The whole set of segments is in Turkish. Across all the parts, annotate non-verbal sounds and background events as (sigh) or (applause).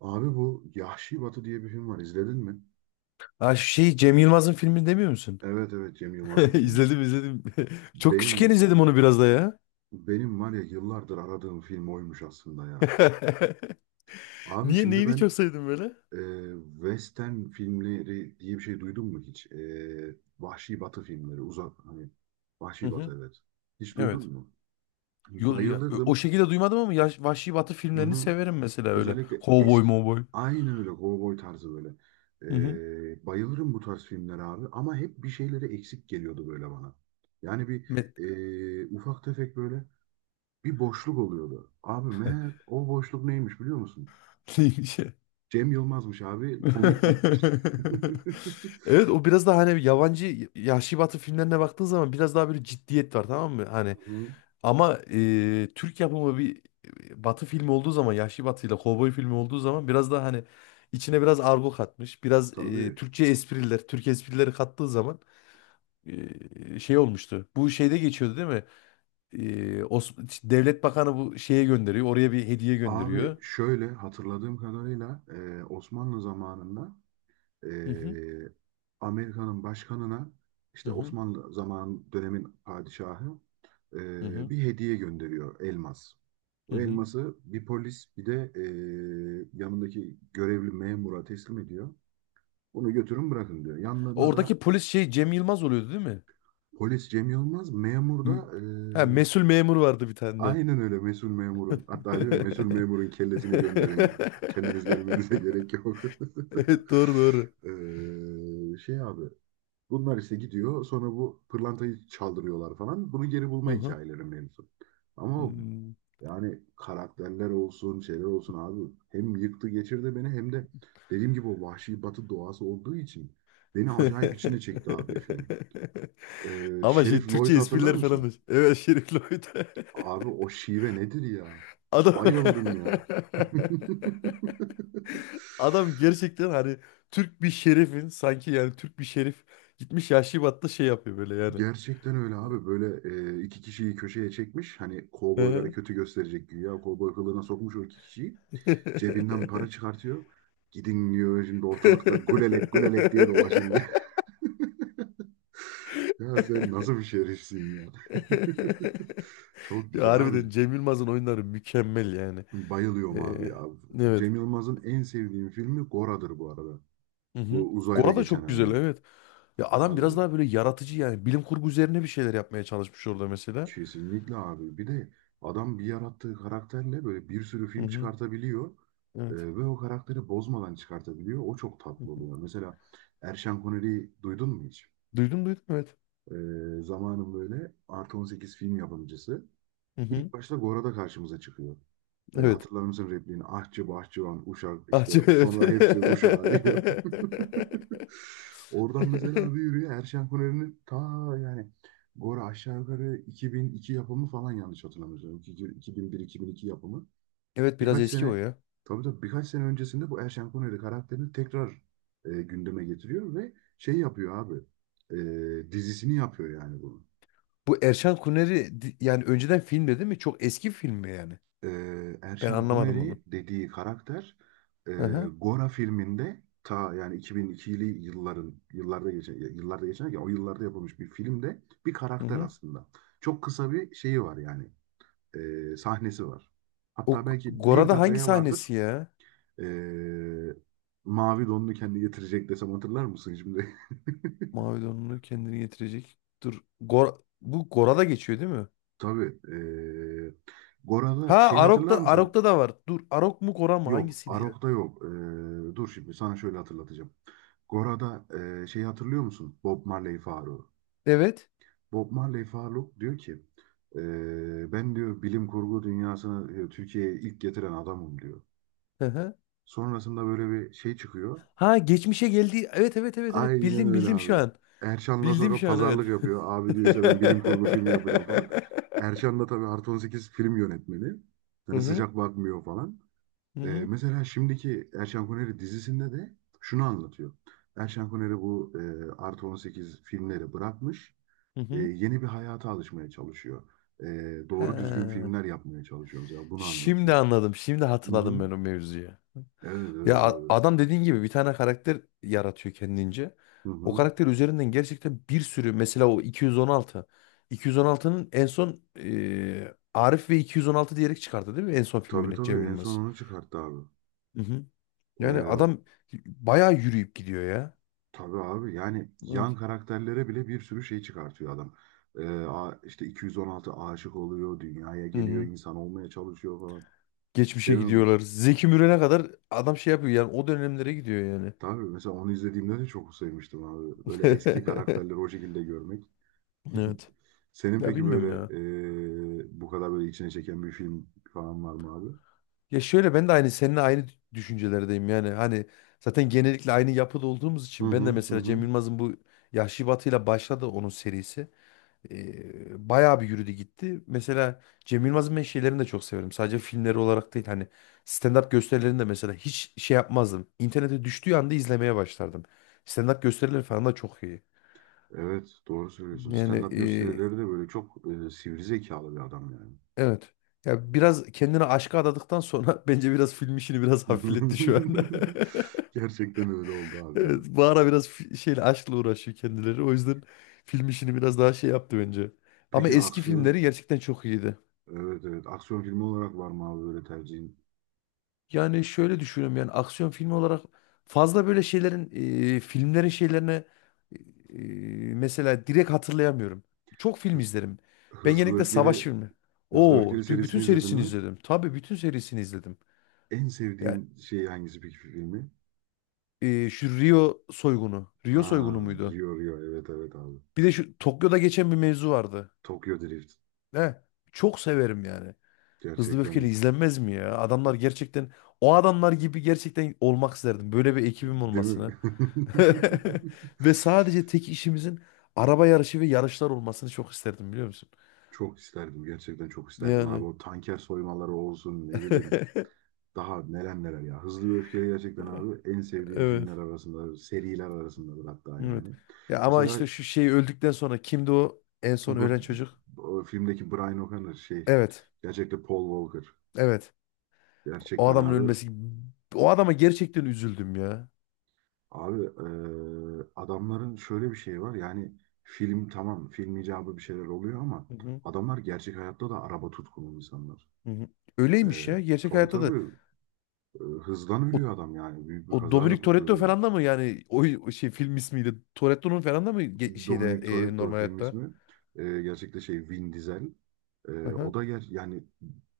Abi bu Yahşi Batı diye bir film var. İzledin mi? Ha şu şey Cem Yılmaz'ın filmini demiyor musun? Evet, evet, Cem Yılmaz'ın (laughs) filmi. İzledim izledim. (laughs) Çok küçükken Benim izledim onu biraz da ya. benim var ya, yıllardır aradığım film oymuş aslında ya. (laughs) Abi Niye şimdi neyini çok ben, sevdin böyle? e, Western filmleri diye bir şey duydun mu hiç? Vahşi Batı filmleri, uzak hani. Hı Vahşi hı. Batı, evet. Hiç duydun Evet. mu? O Bayılırdım. şekilde duymadım ama Vahşi Batı Hı filmlerini hı. severim mesela öyle. Özellikle Cowboy, eski. mowboy. Aynen öyle, kovboy tarzı böyle. Hı hı. Bayılırım bu tarz filmlere abi, ama hep bir şeyleri eksik geliyordu böyle bana. Yani bir Me- ufak tefek, böyle bir boşluk oluyordu. Abi, meğer o boşluk neymiş biliyor musun? (laughs) Neymiş ya? Cem Yılmaz'mış abi, komiklikmiş. (laughs) (laughs) Evet, o biraz daha hani yabancı Vahşi Batı filmlerine baktığın zaman biraz daha böyle ciddiyet var, tamam mı? Hani Hı, ama Türk yapımı bir Batı filmi olduğu zaman, Yahşi Batı ile Kovboy filmi olduğu zaman biraz daha hani içine biraz argo katmış, biraz tabii. Türkçe espriler, Türk esprileri kattığı zaman şey olmuştu. Bu şeyde geçiyordu değil mi? E, Os- işte Devlet Bakanı bu şeye gönderiyor, oraya bir hediye Abi, gönderiyor. şöyle hatırladığım kadarıyla, Osmanlı zamanında, Hı hı, Ee, Amerika'nın başkanına, hı işte hı, Osmanlı zaman dönemin padişahı hı hı, bir hediye gönderiyor, elmas. hı O hı. elması bir polis, bir de yanındaki görevli memura teslim ediyor. Bunu götürün, bırakın diyor. Yanlarına Oradaki da polis şey Cem Yılmaz oluyordu değil mi? polis Cem Yılmaz, memur da M- Ha, mesul memur vardı bir tane de. aynen öyle, mesul memurun, hatta diyor ya, mesul memurun kellesini gönderin. Kendiniz gelmenize (laughs) (laughs) gerek yok. (laughs) Evet, doğru doğru. Şey abi, bunlar ise gidiyor. Sonra bu pırlantayı çaldırıyorlar falan. Bunu geri bulma Aha. hikayeleri mevzu. Ama Hmm. yani karakterler olsun, şeyler olsun abi. Hem yıktı geçirdi beni, hem de dediğim gibi o Vahşi Batı doğası olduğu için beni acayip içine (laughs) çekti abi, film. Ama şey Şerif Türkçe Lloyd'u hatırlar espriler falan mısın? da. Evet, Şerif Lloyd. (laughs) Abi, o şive nedir ya? Adam Bayıldım (laughs) ya. (laughs) adam gerçekten hani Türk bir şerifin, sanki yani Türk bir şerif gitmiş Yahşi Bat'ta şey yapıyor böyle yani. Gerçekten öyle abi, böyle iki kişiyi köşeye çekmiş, hani Hı kovboyları hı. kötü gösterecek güya, kovboy kılığına sokmuş o iki kişiyi, cebinden para (laughs) çıkartıyor, gidin diyor, şimdi ortalıkta gulelek gulelek diye dolaşın diye. (laughs) ya, sen nasıl bir şerifsin ya! (laughs) çok Ya güzel abi, harbiden Cem Yılmaz'ın oyunları mükemmel yani. bayılıyorum abi Ee, ya. evet. Cem Yılmaz'ın en sevdiğim filmi Gora'dır bu arada, Hı hı. bu uzayda Gora da geçen çok güzel, hani evet. Ya adam abi. biraz daha böyle yaratıcı yani. Bilim kurgu üzerine bir şeyler yapmaya çalışmış orada mesela. Kesinlikle abi. Bir de adam, bir yarattığı karakterle böyle bir sürü Hı film hı. çıkartabiliyor. Evet. Ve o karakteri bozmadan çıkartabiliyor. O çok Hı tatlı hı. oluyor. Mesela, Erşen Kuneri'yi duydun mu hiç? Duydum duydum, evet. Ee, Zamanın böyle artı 18 film yapımcısı. Hı hı. İlk başta Gora'da karşımıza çıkıyor. Evet. Hatırlar mısın repliğini? Ahçı, bahçıvan, uşak, işte Acı, evet. sonra hepsi uşağı diyor. (laughs) Oradan mesela abi, yürüyor Erşen Kuneri'nin ta, yani Gora aşağı yukarı 2002 yapımı falan, yanlış hatırlamıyorsam. 2001-2002 yapımı. (laughs) Evet, biraz Birkaç eski o sene ya. Tabii, tabii, birkaç sene öncesinde bu Erşen Kuneri karakterini tekrar gündeme getiriyor ve şey yapıyor abi. Dizisini yapıyor yani bunu. Bu Erşan Kuneri yani önceden filmde değil mi? Çok eski film mi yani? e, Ben Erşan anlamadım onu. Kuneri dediği karakter, e, Hı hı. Gora filminde ta, yani 2002'li yılların, yıllarda geçen, ya o yıllarda yapılmış bir filmde bir Hı karakter hı. aslında. Çok kısa bir şeyi var yani, sahnesi var. O Hatta belki bir Gora'da hangi dakikaya vardır. sahnesi ya? E, Mavi donunu kendi getirecek desem, hatırlar mısın şimdi? Mavi donunu kendini getirecek. Dur. Bu Gora'da geçiyor değil mi? (laughs) Tabii. Ha, Gora'da şey, hatırlar Arok'ta mısın? Arok'ta da var. Dur, Arok mu Gora mı Yok. hangisiydi ya? Arok'ta yok. Dur şimdi, sana şöyle hatırlatacağım. Gora'da şeyi hatırlıyor musun? Bob Marley Faruk. Evet. Bob Marley Faruk diyor ki, ben diyor, bilim kurgu dünyasını, diyor, Türkiye'ye ilk getiren adamım diyor. Hı hı. Sonrasında böyle bir şey çıkıyor. Ha, geçmişe geldi. Evet evet evet evet. Aynen Bildim öyle bildim abi. şu an. Erşan'la Bildim sonra şu an, evet. pazarlık yapıyor. Abi diyor, işte ben bilim (laughs) kurgu filmi yapacağım falan. Erşan da tabii artı 18 film yönetmeni. Hı Hani hı. sıcak bakmıyor falan. Hı hı. Mesela şimdiki Erşen Kuneri dizisinde de şunu anlatıyor. Erşen Kuneri bu, artı 18 filmleri bırakmış. Hı hı. Yeni bir hayata alışmaya çalışıyor. E, doğru düzgün Ha. filmler yapmaya çalışıyor mesela. Bunu Şimdi anlatıyor. anladım. Şimdi hatırladım Hı-hı. ben o mevzuyu. Evet, Ya evet abi. adam dediğin gibi bir tane karakter yaratıyor kendince. O Hı-hı. karakter üzerinden gerçekten bir sürü, mesela o 216. 216'nın en son Arif ve 216 diyerek çıkardı değil mi? En son Tabii, filmini tabii, Cem en son Yılmaz. onu çıkarttı abi. E, Yani adam bayağı yürüyüp gidiyor ya. tabii abi, yani yan Evet. karakterlere bile bir sürü şey çıkartıyor adam. İşte 216 aşık oluyor, dünyaya Hı geliyor, hı. insan olmaya çalışıyor falan. Geçmişe Cemil gidiyorlar. Zeki Müren'e kadar adam şey yapıyor yani o dönemlere gidiyor yani. Tabii, mesela onu izlediğimde de çok sevmiştim abi. Böyle eski karakterleri o (laughs) şekilde görmek. Evet. (laughs) Senin Ya peki böyle, bilmiyorum ya. Bu kadar böyle içine çeken bir film falan var mı abi? Ya şöyle, ben de aynı seninle aynı düşüncelerdeyim yani. Hani zaten genellikle aynı yapıda olduğumuz Hı için, ben de hı hı. mesela Cem Hı. Yılmaz'ın bu Yahşi Batı'yla başladı onun serisi. Bayağı bir yürüdü gitti. Mesela Cem Yılmaz'ın ben şeylerini de çok severim. Sadece filmleri olarak değil hani stand-up gösterilerini de mesela hiç şey yapmazdım. İnternete düştüğü anda izlemeye başlardım. Stand-up gösterileri falan da çok iyi. Evet, doğru söylüyorsun. Yani Stand-up gösterileri de böyle çok, sivri zekalı bir adam yani. evet. Ya biraz kendini aşka adadıktan sonra (laughs) bence biraz film işini biraz hafifletti şu an. (laughs) (laughs) Gerçekten öyle oldu abi ya. Evet, bu ara biraz şeyle aşkla uğraşıyor kendileri. O yüzden film işini biraz daha şey yaptı bence. Ama Peki eski filmleri aksiyon, gerçekten çok iyiydi. evet, evet, aksiyon filmi olarak var mı abi, böyle tercihin? Yani şöyle düşünüyorum yani aksiyon filmi olarak fazla böyle şeylerin filmlerin şeylerine e, mesela direkt hatırlayamıyorum. Çok film izlerim. Ben Hızlı ve genellikle savaş Öfkeli, filmi. Hızlı ve Oo, Öfkeli bütün serisini izledin serisini mi? izledim. Tabii bütün serisini izledim. En Ya sevdiğin şey hangisi peki, filmi? Şu Rio soygunu. Rio Aa, soygunu muydu? Rio, Rio, evet, evet abi. Bir de şu Tokyo'da geçen bir mevzu vardı. Tokyo Drift, Ne? Çok severim yani. Hızlı ve Öfkeli gerçekten izlenmez mi ya? Adamlar gerçekten, o adamlar gibi gerçekten olmak isterdim. Böyle bir ekibim değil mi? olmasını. (laughs) Ve sadece tek işimizin araba yarışı ve yarışlar olmasını çok isterdim, biliyor musun? (laughs) Çok isterdim, gerçekten çok isterdim abi, Yani o tanker soymaları olsun, ne bileyim, (laughs) daha neler neler ya. Hızlı ve Öfkeli gerçekten abi, en sevdiğim evet. filmler arasında, seriler arasındadır hatta Evet. yani. Ya ama Mesela işte şu şey öldükten sonra kimdi o en son bu, ölen çocuk? bu filmdeki Brian O'Connor şey, Evet. gerçekten Paul Walker, Evet. O gerçekten adamın abi. ölmesi. O adama gerçekten üzüldüm ya. Abi, adamların şöyle bir şeyi var yani, film tamam, film icabı bir şeyler oluyor, ama Hı hı, adamlar gerçek hayatta da araba tutkunu insanlar. hı hı. Eee Öyleymiş ya. Gerçek tabii, hayatta da tabii, hızdan o, ölüyor adam, yani büyük bir o kaza Dominic yapıp da Toretto ölüyor. falan da mı yani o şey film ismiydi. Toretto'nun falan da mı şeyde Dominic Toretto normal film hayatta? ismi. Gerçekte şey, Vin Diesel. Hı O hı. da yani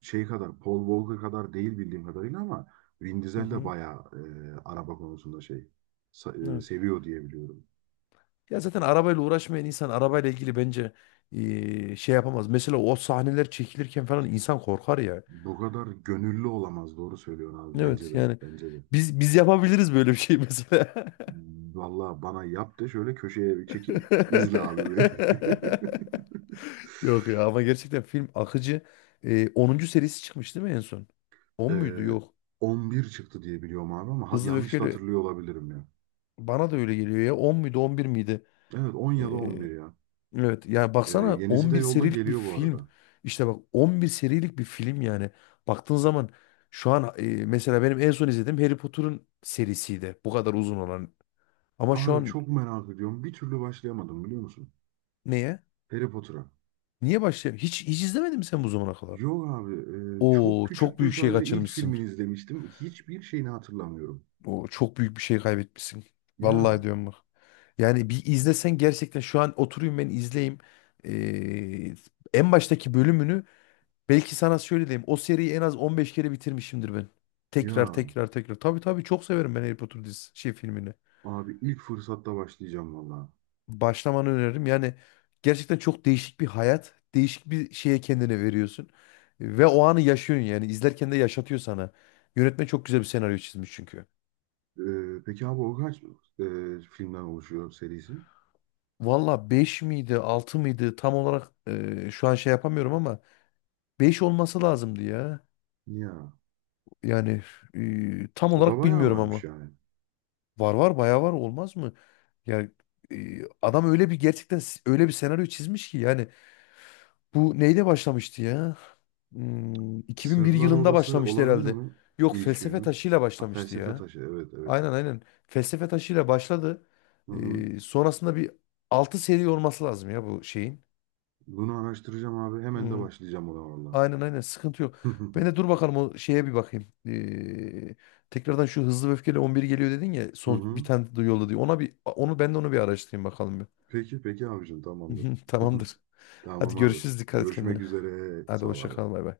şey kadar, Paul Walker kadar değil bildiğim kadarıyla, ama Vin Hı Diesel de hı. bayağı, araba konusunda şey, Evet. seviyor diye biliyorum. Ya zaten arabayla uğraşmayan insan arabayla ilgili bence şey yapamaz. Mesela o sahneler çekilirken falan insan korkar ya. Bu kadar gönüllü olamaz. Doğru söylüyorsun abi. Bence Evet de. yani Bence de. biz yapabiliriz böyle bir şey mesela. Vallahi bana yap de, şöyle köşeye bir çekil, izle (laughs) abi beni. (laughs) Yok ya ama gerçekten film akıcı. 10. serisi çıkmış değil mi en son? 10 muydu? Ee, Yok. 11 çıktı diye biliyorum abi, ama Hızlı ve yanlış da Öfkeli hatırlıyor olabilirim ya. bana da öyle geliyor ya. 10 muydu, 11 miydi? Evet, 10 ya da 11 ya. Evet yani baksana Yenisi de 11 yolda serilik bir geliyor bu film. arada. İşte bak 11 serilik bir film yani. Baktığın zaman şu an, mesela benim en son izlediğim Harry Potter'ın serisiydi. Bu kadar uzun olan. Ama şu Abi an çok merak ediyorum. Bir türlü başlayamadım biliyor musun? neye? Harry Potter'a. Niye başlayayım? Hiç, hiç izlemedin mi sen bu zamana kadar? Yok abi, çok Oo, çok küçüktüm, büyük şey sadece ilk kaçırmışsın. filmini izlemiştim. Hiçbir şeyini hatırlamıyorum. Oo, çok büyük bir şey kaybetmişsin. Vallahi Ya, diyorum bak. Yani bir izlesen gerçekten, şu an oturayım ben izleyeyim. Ee, en baştaki bölümünü belki sana şöyle diyeyim. O seriyi en az 15 kere bitirmişimdir ben. Tekrar ya tekrar tekrar. Tabii tabii çok severim ben Harry Potter dizisi şey filmini. abi, ilk fırsatta başlayacağım vallahi. Başlamanı öneririm. Yani gerçekten çok değişik bir hayat. Değişik bir şeye kendine veriyorsun. Ve o anı yaşıyorsun yani. İzlerken de yaşatıyor sana. Yönetmen çok güzel bir senaryo çizmiş çünkü. Peki abi, o kaç filmden oluşuyor serisi? Valla 5 miydi 6 mıydı tam olarak, şu an şey yapamıyorum ama 5 olması lazımdı ya. Ya, Yani tam o da olarak bayağı bilmiyorum varmış ama. yani. Var var bayağı var, olmaz mı? Ya adam öyle bir gerçekten öyle bir senaryo çizmiş ki yani bu neyle başlamıştı ya? 2001 Sırlar yılında Odası başlamıştı olabilir herhalde. mi? Yok, İlk felsefe filmi. taşıyla Ha, başlamıştı Felsefe ya. Taşı, evet, evet. Aynen aynen. Felsefe taşıyla başladı. Hı hı. Sonrasında bir 6 seri olması lazım ya bu şeyin. Bunu araştıracağım abi. Hemen de Hmm, başlayacağım ona valla. aynen aynen, sıkıntı yok. (laughs) Hı Ben de dur bakalım o şeye bir bakayım. Tekrardan şu hızlı ve öfkeli 11 geliyor dedin ya son bir hı. tane de yolladı diyor. Ona bir onu ben de onu bir araştırayım bakalım. Bir. Peki, peki abicim, tamamdır. (laughs) (laughs) Tamamdır. Hadi Tamam abi. görüşürüz. Dikkat et Görüşmek kendine. üzere. Hadi Sağ ol hoşça abi. kal. Bay bay.